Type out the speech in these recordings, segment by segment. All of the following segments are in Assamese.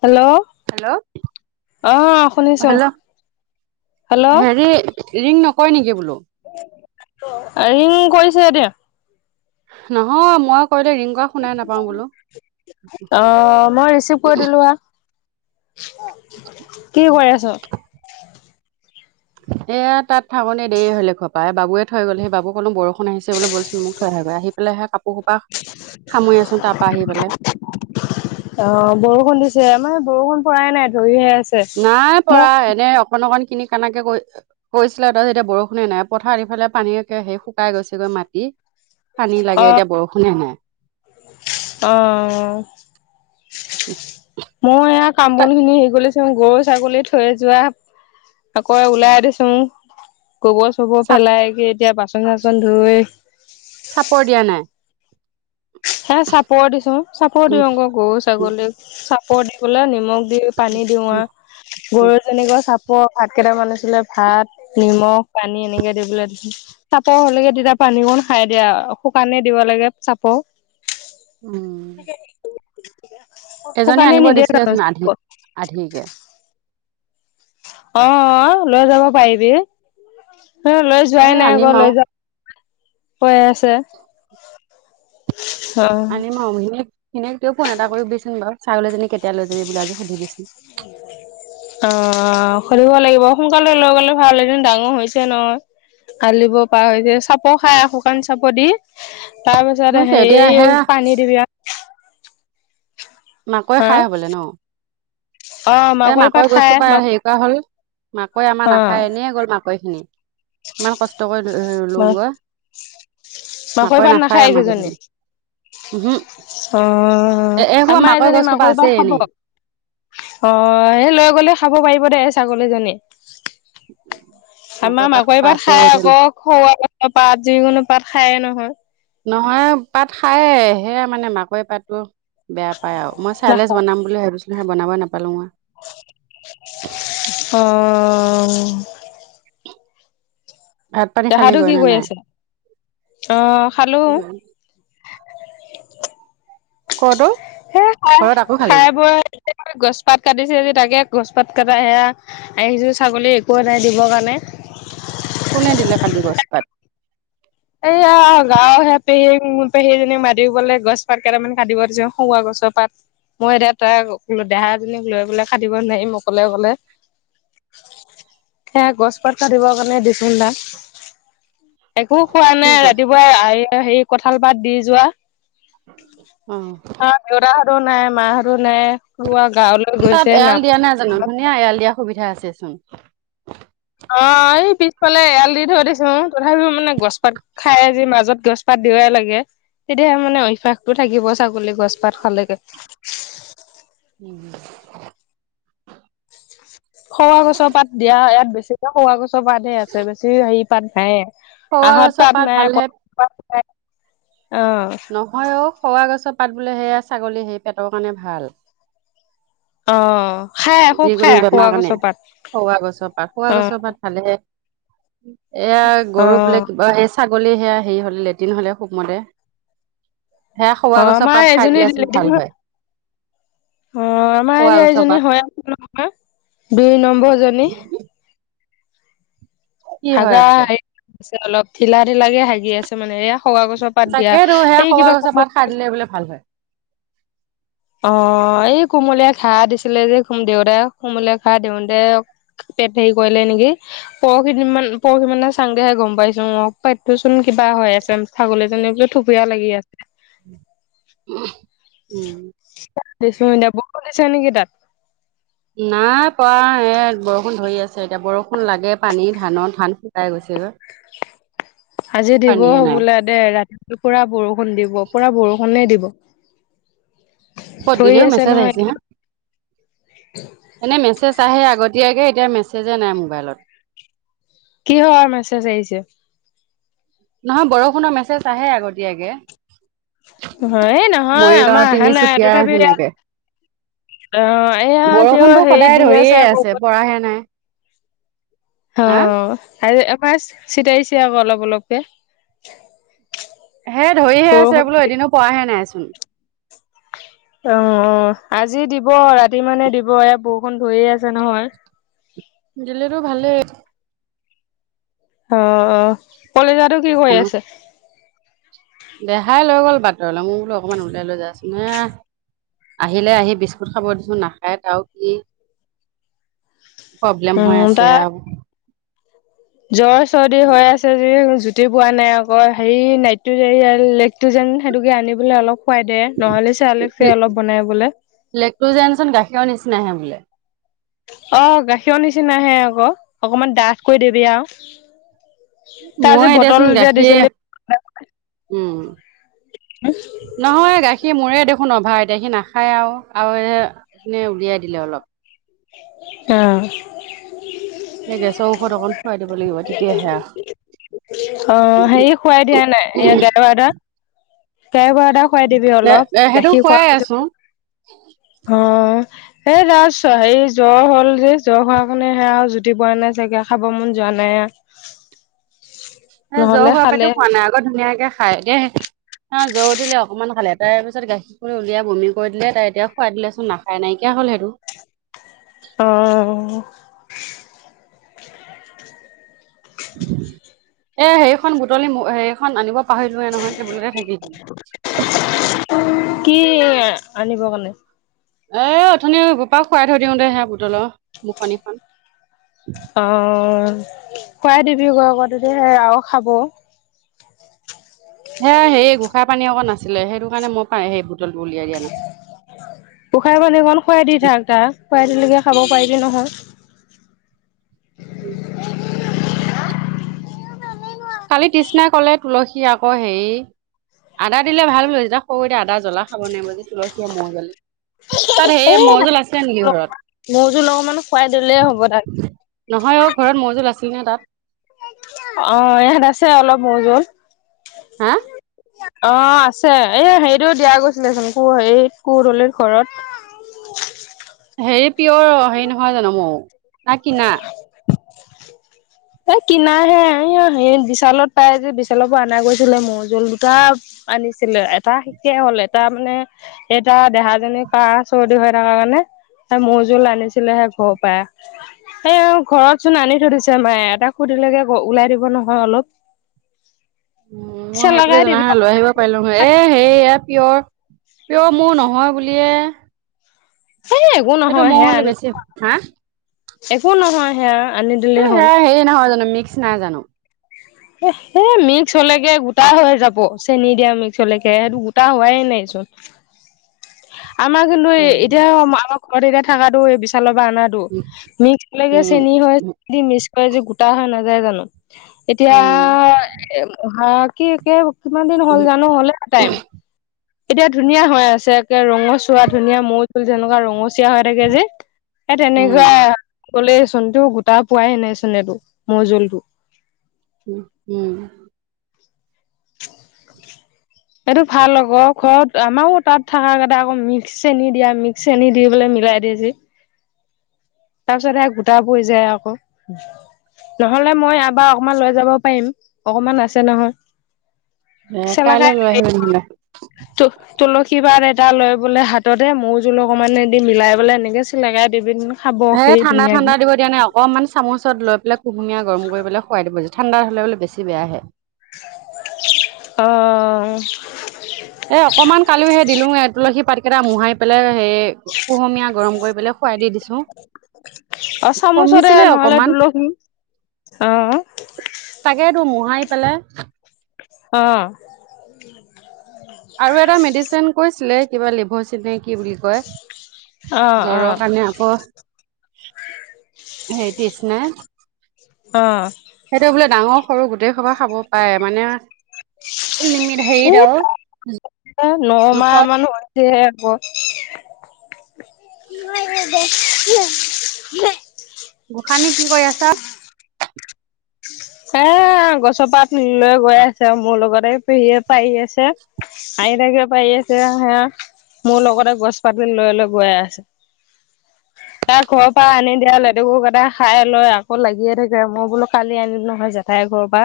হেল্লৌ' হেল্ল' অঁ শুনিছোং। হেল্ল' হেৰি ৰিং নকৰে নেকি বোলো? ৰিং কৰিছে এতিয়া। নহয় মই কৰিলে ৰিং কৰা- শুনাই নাপাওঁ বোলো অঁ' মই ৰিচিভ কৰি দিলো আ। কি কৰি আছ? এ তাত থাকোনতে দেৰি হলে ঘৰপা এ বাবুয়ে থৈ গ'লহি। সেই বাবু কলো বৰষ- ষুণ আহিছে বোলো ব'লচোন মোক থৈ আহেগৈ। আহি পেলাইহে কাপোৰ সোপা সামৰি আছোং তাপা আহি পেলাই। অঁ' বৰষুণ দিছে মানে বৰষুণ পৰাই নাই ধহিয়াই আছে। নাই পৰা মোক এনেই অকন অকন কিনিক কানাকে কৈ- পৰিছিলে তাছত এতিয়া বৰষুণে নাই। পথাত ইফালে পানী একে সে শুকাই গৈছেগৈ মাটি। পানী লাগে এতিয়া বৰষুণে নাই। অঁ' মই এয়া কাম তাত বন খিনি হেৰি কৰি লৈছোং গৰু ছাগলী থৈ যোৱা। আকৌ এ ওলাই দিচুং গোবৰ চোবৰ চাপ পেলাই কি এতিয়া বাচন চাচন ধুই। চাপৰ দিয়া নাই। হে চাপৰ দিছোং চাপৰ উম দিওঁগৈ গৰু ছাগলীক। চাপৰ দিবলে নিমখ- দি পানী দিওঁ আ। গৰু জনীকো চাপৰ ভাত কেইটামান আছিলে ভাত- নিমখ পানী এনেকে দি পেলাই দিছোং। চাপৰ হলেগে তেতিয়া পানীকণ খাই দিয়া শুকানে দিব লাগে চাপৰ। উম' এজনী শুকানে আনিব নিদিয়ে জানো দিছিলেচোন আধি চাপৰ? আধিকে। অঁঅ' লৈ যাব পাৰিবি। তই লৈ এ যোৱাই নাই আনিম আক' আৰু লৈ যা- কৈ আছে। অ আনিম আৰু বুলি এনেই তই ফোন এটা কৰিবিচোন বাৰু ছাগলীজনী কেতিয়া লৈ যাবি বুলি আজি সুধিবিচোন। উম। অ সুধিব লাগিব সোনকালে লৈ গলে ভাল এইজনী ডাঙৰ হৈছেই নহয়। কালিব পাৰা হৈ যে চাপৰ খাই শুকান চাপৰ দি। তাৰ পিছত হৈছে এতিয়া হেৰি সেয়া পানী দিবি আ মাকৈ হা খাই হে পেলাই ন? অ এ পাত মাকৈ খাই গছজোপাই হেৰি কৰা হ'ল, মাকৈ আমাৰ নাখায় এনেই গ'ল মাকৈ খিনি। ইমান কষ্ট কৰি অ ৰুলোঁ গৈ। মাকৈ পাত নাখায় আমাৰ এইকেজনী। কেইজনী উহো অহ এ এসোপা আমাৰ মাকৈ এজনী গছজোপা মাকৈৰ আছে পাত খাব। এনেই অ হেই লৈ গলে খাব পাৰিব দে ছাগলীজনী। আমাৰ মাকৈ পাতসোপা পাত আছে খাই তেনে আকৌ খৰুৱা গছৰ পাত যিকোনো পাত খায়ে নহয়। নহয় পাত খায়ে সেয়া মানে মাকৈ পাতটো- বেয়া পাই আৰু মই চাইলেজ নাখায় বনাম বুলি ভাবিছিলোহে বনাবই নাপালো আৰু। অহ। ভাত পানী পেহাটো খালিগৈ কি নে কৰি নাই আছে? অ খালো। কত অ? সেই খাই খাই বৈ গছ পাত কাটিছে তাকে গছপাত কটা সেয়া- আহিছোঁ ছাগলী একোৱেই নাই দিবৰ কাৰণে। কোনে দিলে কাটি গছ পাত? এইয়া গাঁৱৰ সেয়া পেহী পেহীজনী মাতি পেলাই গছ পাত কেইটামান কাটিব দিছো সৰুৱা গছৰ পাত। মই এতিয়া তাইক দেহা জনীক লৈ পেলাই কাটিব নোৱাৰিম অকলে অকলে। সেয়া গছ পাত কাটিবৰ কাৰণে দিচোন তাক। একো খোৱা কি নাই গছ? ৰাতিপুৱাই এ হেৰি কঁঠাল পাত দি যোৱা। অহ। ঘৰত দেউতাহতো নাই মাহতো নাই হোৱা গাঁৱলৈ- গৈছে তাত নাম এৰাল দিয়া নাই জানো ধুনীয়া এৰাল দিয়া সুবিধা আছে চোন। অ এই পিছফালে এৰাল দি থৈ দিছো তথাপিওঁ মানে গছ পাত- খাই যি মাজত গছ পাত দিবাই লাগে। তেতিয়াহে মানে অভ্যাসটো থাকিব ছাগলী গছপাত খালেগে। উম। সৰুৱা গছৰ পাত দিয়া ইয়াত বেছিকে সৰুৱা গছৰ পাতহে আছে বেছি হেৰি পাত নাই। সৰুৱা আহত গছৰ পাত নাই ভালহে কঠাল পাত নাই, অ। নহয় অ সৰুৱা গছৰ পাত বোলে হেয়া ছাগলী হেই পেটৰ কাৰণে ভাল। অ খাই খুব যিকোনো খাই বেমাৰ সৰুৱা কাৰণে গছৰ পাত, সৰুৱা গছৰ পাত সৰুৱা গছৰ অঁহ। পাত ভালেহে, এয়া গৰু বোলে অ', কিবা হেই- ছাগলী হেয়া হেৰি হ'লে লেট্ৰিন হ'লে সুবমতে। সেয়া সৰুৱা অ', গছৰ আমাৰ পাত খাই এজনী দিলেচোন লেট্ৰিন ভাল হৈ হয়। অ আমাৰ সৰুৱা এতিয়া গছৰ এইজনী পাত হয় আছে নহয়, দুই নম্বৰ জনী। কি হৈ হাগা আছে? সেইটো হৈছে অলপ ঢিলা ঢিলাকে হা হাগি আছে মানে এয়া সৰুৱা গছৰ পাত দিয়া এই কিবা ক সেই বোলে ভাল হয়। অ এই কোমলীয়া ঘাঁহ দিছিলে যে দেউতাই কুমলীয়া ঘাঁহ দিওতে- পেট হেৰি কৰিলে নেকি। পৰহি পৰহি মানে চাং তেহে গম পাইছো মই পঠোচোন কিবা হৈ আছে। ছাগলীজনী বোলে থুপীয়া লাগি আছে উম, [unintelligible] বৰষুণ দিছে নেকি তাত? নাই পোৱা এ বৰষুণ ধৰি আছে এতিয়া বৰষুণ লাগে পানী ধানৰ ধান শুকাই গৈছেগৈ। [inaudible] আজি দিব পানীয়ে নাই বোলে দেই ৰাতিটো পুৰা বৰষুণ দিব পুৰা বৰষুণে দিব। ক'ত থৰি দিলেও আছে মেছেজ নহয় আহিছে [unintelligible] এনেই মেছেজ আহে আগতীয়াকে এতিয়া মেছেজে নাই মোবাইলত। কিহৰ মেছেজ আহিছে? নহয় বৰষুণৰ মেছেজ আহে আগতীয়াকে। হয় এই নহয় মৰিগাঁও, আমাৰ অহা নাই তিনিচুকীয়া তথাপি হেনেকে। অ এয়া তেওঁ বৰষুণটো হেৰি সদায় দি ধৰিয়ে আকৌ আছে ওপৰত পৰাহে নাই। হা অ', আৰু এবাৰ চিটাইছে আকৌ অলপ অলপকে। হে ধৰিহে আছে বৰষুণ বোলো এদিনো পৰাহে নাইচোন। অ', অ', আজি দিব ৰাতি মানে দিব এয়া বৰষুণ ধৰিয়ে আছে নহয়। দিলেতো ভালেই অ', অ', কলিজাটো কি কৰি আছে? দেহাই লৈ গ'ল বাটলৈ মোৰ বোলো অকমান উলিয়াই লৈ যাচোন সেয়া আহিলে আহি বিস্কুট খাব দিছোঁ নাখায় [unintelligible] কি প্ৰব্লেম হৈ উম আছে তাৰ আৰু। জ্বৰ চৰ্দি হৈ আছে যি জু [unintelligible] পোৱা নাই আকৌ হেৰি নাইটটো যে [unintelligible] লেকটোযেন সেইটোকে আনিবলৈ অলপ খুৱাই দে, নহ'লে চেৰেলেকছে অলপ বনাই বোলে। লেক্ট জনচোন গাখীৰৰ নিচিনাহে বোলে। অ', গাখীৰৰ নিচিনাহে আকৌ অকনমান ডাঠ কৰি দিবি আৰু। তাৰ যে ময়ে বটল দেচোন যে গাখীৰ দিছিলি উম, নহয় গাখীৰ মোৰে দেখোন অভাৰ এতিয়া সি নাখায় আৰু আৰু এ এনেই উলিয়াই দিলে অলপ। অ', নে গেছৰ ঔষধ অকণ খোৱাই দিব লাগিব তেতিয়াহে অ', হেৰি খোৱাই দিয়া নাই এ [unintelligible] খুৱাই দিবি এ অলপ এ সেইটো গাখীৰ খুৱাই খোৱাৰ পিছত। আছো। অ', সেই ৰাচ হেৰি জ্বৰ হ'ল যে, জ্বৰ হোৱাৰ কাৰণে সেয়া আৰু জুতি বোৱা নাই চাগে খাব মন যোৱা নাই। হে জ্বৰ নহ'লে হোৱাৰ খালে পৰাইটো খোৱা নাই আগত ধুনীয়াকে খাই দেই। হাঁ, জ্বৰ উঠিলে অকমান খালে, তাৰ পিছত গাখীৰটো উলিয়াই বমি কৰি দিলে তাই এতিয়া খুৱাই দিলে চোন না অ', নাইকিয় হ'ল সেইটো। অ', এ সেইখন বুটলি সেৰিখন আনিব পাহৰিলোয়ে নহয় টেবুলতে থাকি গল। কি আনিব কাৰণে? এ উথনি ৰোপা খুৱাই থৈ দিওঁতে হে বুটলা মুখনিখন। অ', খুৱাই দিবি গৈ আকৌ তেতিয়া সে আৰু খাব। সেয়া সেই গোঁসাই পানী আকৌ নাছিলে, সেইটো কাৰণে মই পাই সেই বুটলটো উলিয়াই দিয়া নাছিলোঁ। গোঁসাই পাণী অকণ খুৱাই দি থাক তাক খুৱাই দিলেকে খাব পাৰিবি নহয় কালি তৃষ্ণাই কলে তুলসী আকৌ হেৰি আদা দিলে ভাল বোলো এতিয়া সৰু এতিয়া আদা জ্বলা খাব নোৱাৰিব যে তুলসীয়ে মৌ জ্বল তাত সেয়ে [unintelligible] আছিলা নেকি ঘৰত? মৌজোল অকণমানো খুৱাই দিলে হ'ব তাক। নহয় অ', ঘৰত মৌ-জুল আছিল নে তাত। অ', ইয়াত আছে অলপ মৌ-জুল। হা? অ', আছে এই হেৰিটো দিয়া গৈছিলেচোন কোৰ হেৰিত কু দলিত ঘৰত। হেৰি পিয়ৰ হেৰি নহয় জানো মৌ, নে কিনা? এ কিনাহে [unintelligible] বিশালত পাই যে বিশালৰ পৰা অনা গৈছিলে মৌ জুল দুটা। আনিছিলে, এটা শেষেই হ'ল এটা মানে এতিয়া দেহাজনী কাঁহ চৰ্দি হৈ থকা কাৰণে [unintelligible] মৌ জুল আনিছিলে হে ঘৰৰ পৰা। এ ঘৰত চোন আনি থৈ দিছে মায়ে, এটা সুধিলেকে ওলাই দিব নহয় অলপ। উ ল, মই পিছে সেই বুলি লগাই জনা দিবি হলে লৈ আহিব পাৰিলো হয়, এ হেইয়া পিয়ৰ পিয়ৰ মৌ নহয় বুলিয়ে এ একো সেইটো নহয় মই সেয়া হলে আনি বেছি হা একো নহয় হে হেৰি নহয় জানো, মিক্স নাই জানো। এ সেই মিক্স হলেকে গোটা হৈ যাব, চেনী দিয়া মিক্স হলেকে, সেইটো গোটা হোৱাই নাইচোন। [inaudible] আমাৰ কিন্তু এই উম, এতিয়া আমাৰ ঘৰত এতিয়া থাকাটো বিশালৰ পা অনা উম, [unintelligible] মিক্স [unintelligible] উম, চেনি হয়, মিক্স কৰে যে গোটা হৈ নাযায় জানো। এতিয়া উম, [unintelligible] কিমান দিন হ'ল উম। জানো, হলে টাইম। এতিয়া ধুনীয়া হৈ আছে একে ৰঙচুৱা ধুনীয়া মৌ তুল যেনেকুৱা ৰঙ [unintelligible] হৈ থাকে যে, এ উম, তেনেকুৱা কলে চোনটো তাৰ পোৱাই এ নাইচোন এইবোৰ মৌ জুলটো। উম, উম। [inaudible] এইটো ভাল আকৌ ঘৰত আমাৰো তাত থাকাকেইটা আকৌ মিক্স চেনি দিয়া, মিক্স চেনি দি পেলাই মিলাই দিয়ে যে। তাৰ পিছত সেই গোটা পৰি যায় আকৌ। নহলে মই ইয়াপা অকমান লৈ যাব পাৰিম, অকমান আছে নহয়। এ কাইলৈ লৈ আহিবি নহ'লে। [unintelligible] তুলসী পাত এটা লৈ বোলে হাততে মৌ জুল অকমানে দি মিলাই পেলাই এনেকে চেলকাই দিবিচোন। এ ঠাণ্ডা ঠাণ্ডা দিব তেতিয়ানে অকণমান চামুচত লৈ পেলাই কুহুমীয়া গৰম কৰি পেলাই খুৱাই দিব য, ঠাণ্ডা হলে বোলে বেছি বেয়াহে। অ'। এ অকনমান কালি হেই দিলো, এ তুলসী পাত কেইটা মোহাই পেলাই সে কুহুমীয়া গৰম কৰি পেলাই খোৱাই দি দিছো। অ', চামুচৰে কমিছিলে নহলে অকমান তুলসী, অ'। তাকেতো মোহাৰি পেলাই। অ'। আৰু এটা মেডিচিন কৈছিলে, কিবা লিভসিভ নে কি বুলি কয়। অ জ্বৰৰ অ কাৰণে আকৌ, [unintelligible] অ'। সেইটো বোলে ডাঙৰ সৰু গোটেই সবা খাব পাৰে মানে লিমিট হেৰিত আৰু [unintelligible] এ নমাহ জোখত মান হয়। দে ক'। গোঁখানী, কি কৰি আছা? [inaudible] এ গছৰপাত লৈ গৈ আছে আৰ মোৰ লগতে পেহীয়ে পাৰি আছে। আইতাকেও পাৰি আছে আউ সেয়া, মোৰ লগতে গছ-পাত লৈ লৈ গৈ আছে। তাৰ ঘৰৰ পৰা আনি দিয়া লেতেকুকেইটা খাই লৈ আকৌ লাগিয়ে থাকে, মই বোলো কালি আনিম নহয় জেঠ ঠাই ঘৰৰ পা।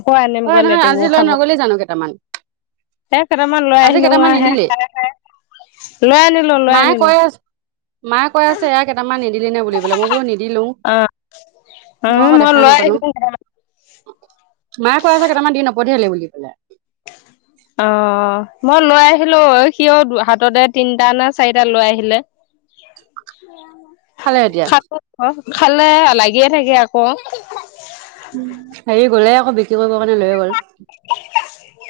আকৌ ঐ আনিম গৈ নহয় আজি লেটকুু লৈ খাব। নগলি জানো কেইটামান সে কেটামান লৈ আজি আহিলোং কেইটামান আহে। নিনিলি [unintelligible] লৈ আনিলো, লৈ মায়ে আনিলো। কৈ আছে মায়ে কৈ আছে ইয়াক কেটামান নিদ দিলি নে বুলি পেলে। মই বোলো নিদিলোঁ, অ অ মই আকৌ দেখাএ লৈ নাপালোঁ। আহিলো মায়ে কয় আছে কেটামান দি নপঠিয়ালি বুলি পেলাই। [inaudible] অ', মই লৈ আহিলোঁ, সিয় হাততে তিনটা নে চাৰিটা লৈ আহিলে। [inaudible] খালে এতিয়া [unintelligible] খালে লাগিয়ে থাকে আকৌ। হেৰি গ'লে আকৌ বিকি কৰিব কাৰণে লৈয়ে গ'ল।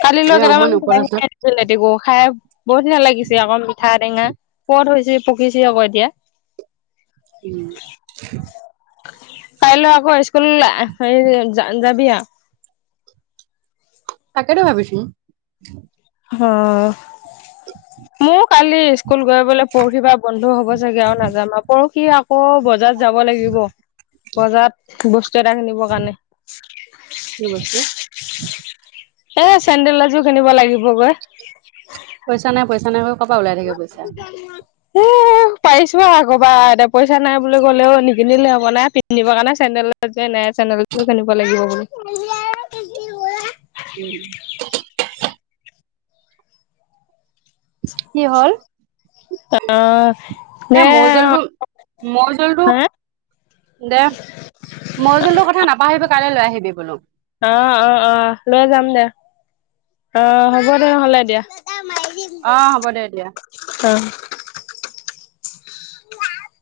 কালি লোৱা এই অকমান গেদামান ওপৰত আছে [unintelligible] নেতেকো, খাই বৰ ধুনীয়া লাগিছে আকৌ মিঠা টেঙা। পদ হৈছি, পকিছি আকো এতিয়া। উ। কাইলৈ আকৌ ইস্কুল হেৰি যাবি আ। তাকেটো ভাবিচুং। হ। [inaudible] মোৰ কালি ইস্কুল গৈ পেলেই পৰহিৰ পা বন্ধু হ'ব চাগে আৰু নাজানোঁ আউ। পৰখি আক অ', বজাৰত যাব লাগিব। বজাৰত বস্তু এটা কিনিব কাৰণে। কি কৈছে? সে চেণ্ডেল এযোৰ কিনিব লাগিবগৈ। [inaudible] পইচা নাই, পইচা নাইক' এ, পাৰিছো আক'বা এটা পইচা নাই বুলি ক'লেও নি কিনিলে হ'ব নাই, পিন্ধিব কাৰণে চেণ্ডেল নে চেণ্ডেল এযোৰ কিনিব লাগিব বুলি। [unintelligible] কি হ'ল? অ', এ দে মৌ অ', জোলবো মই জোলতো। হা দে। মৌ জোলটোৰ কথা নাপাহবি, কাইলৈ লৈ আহিবি বোলো। অ' অ' অ', লৈ যাম দে। অ' হ'ব দে নহ'লে এতিয়া। অ', হ'ব দে এতিয়া। অ। [unintelligible]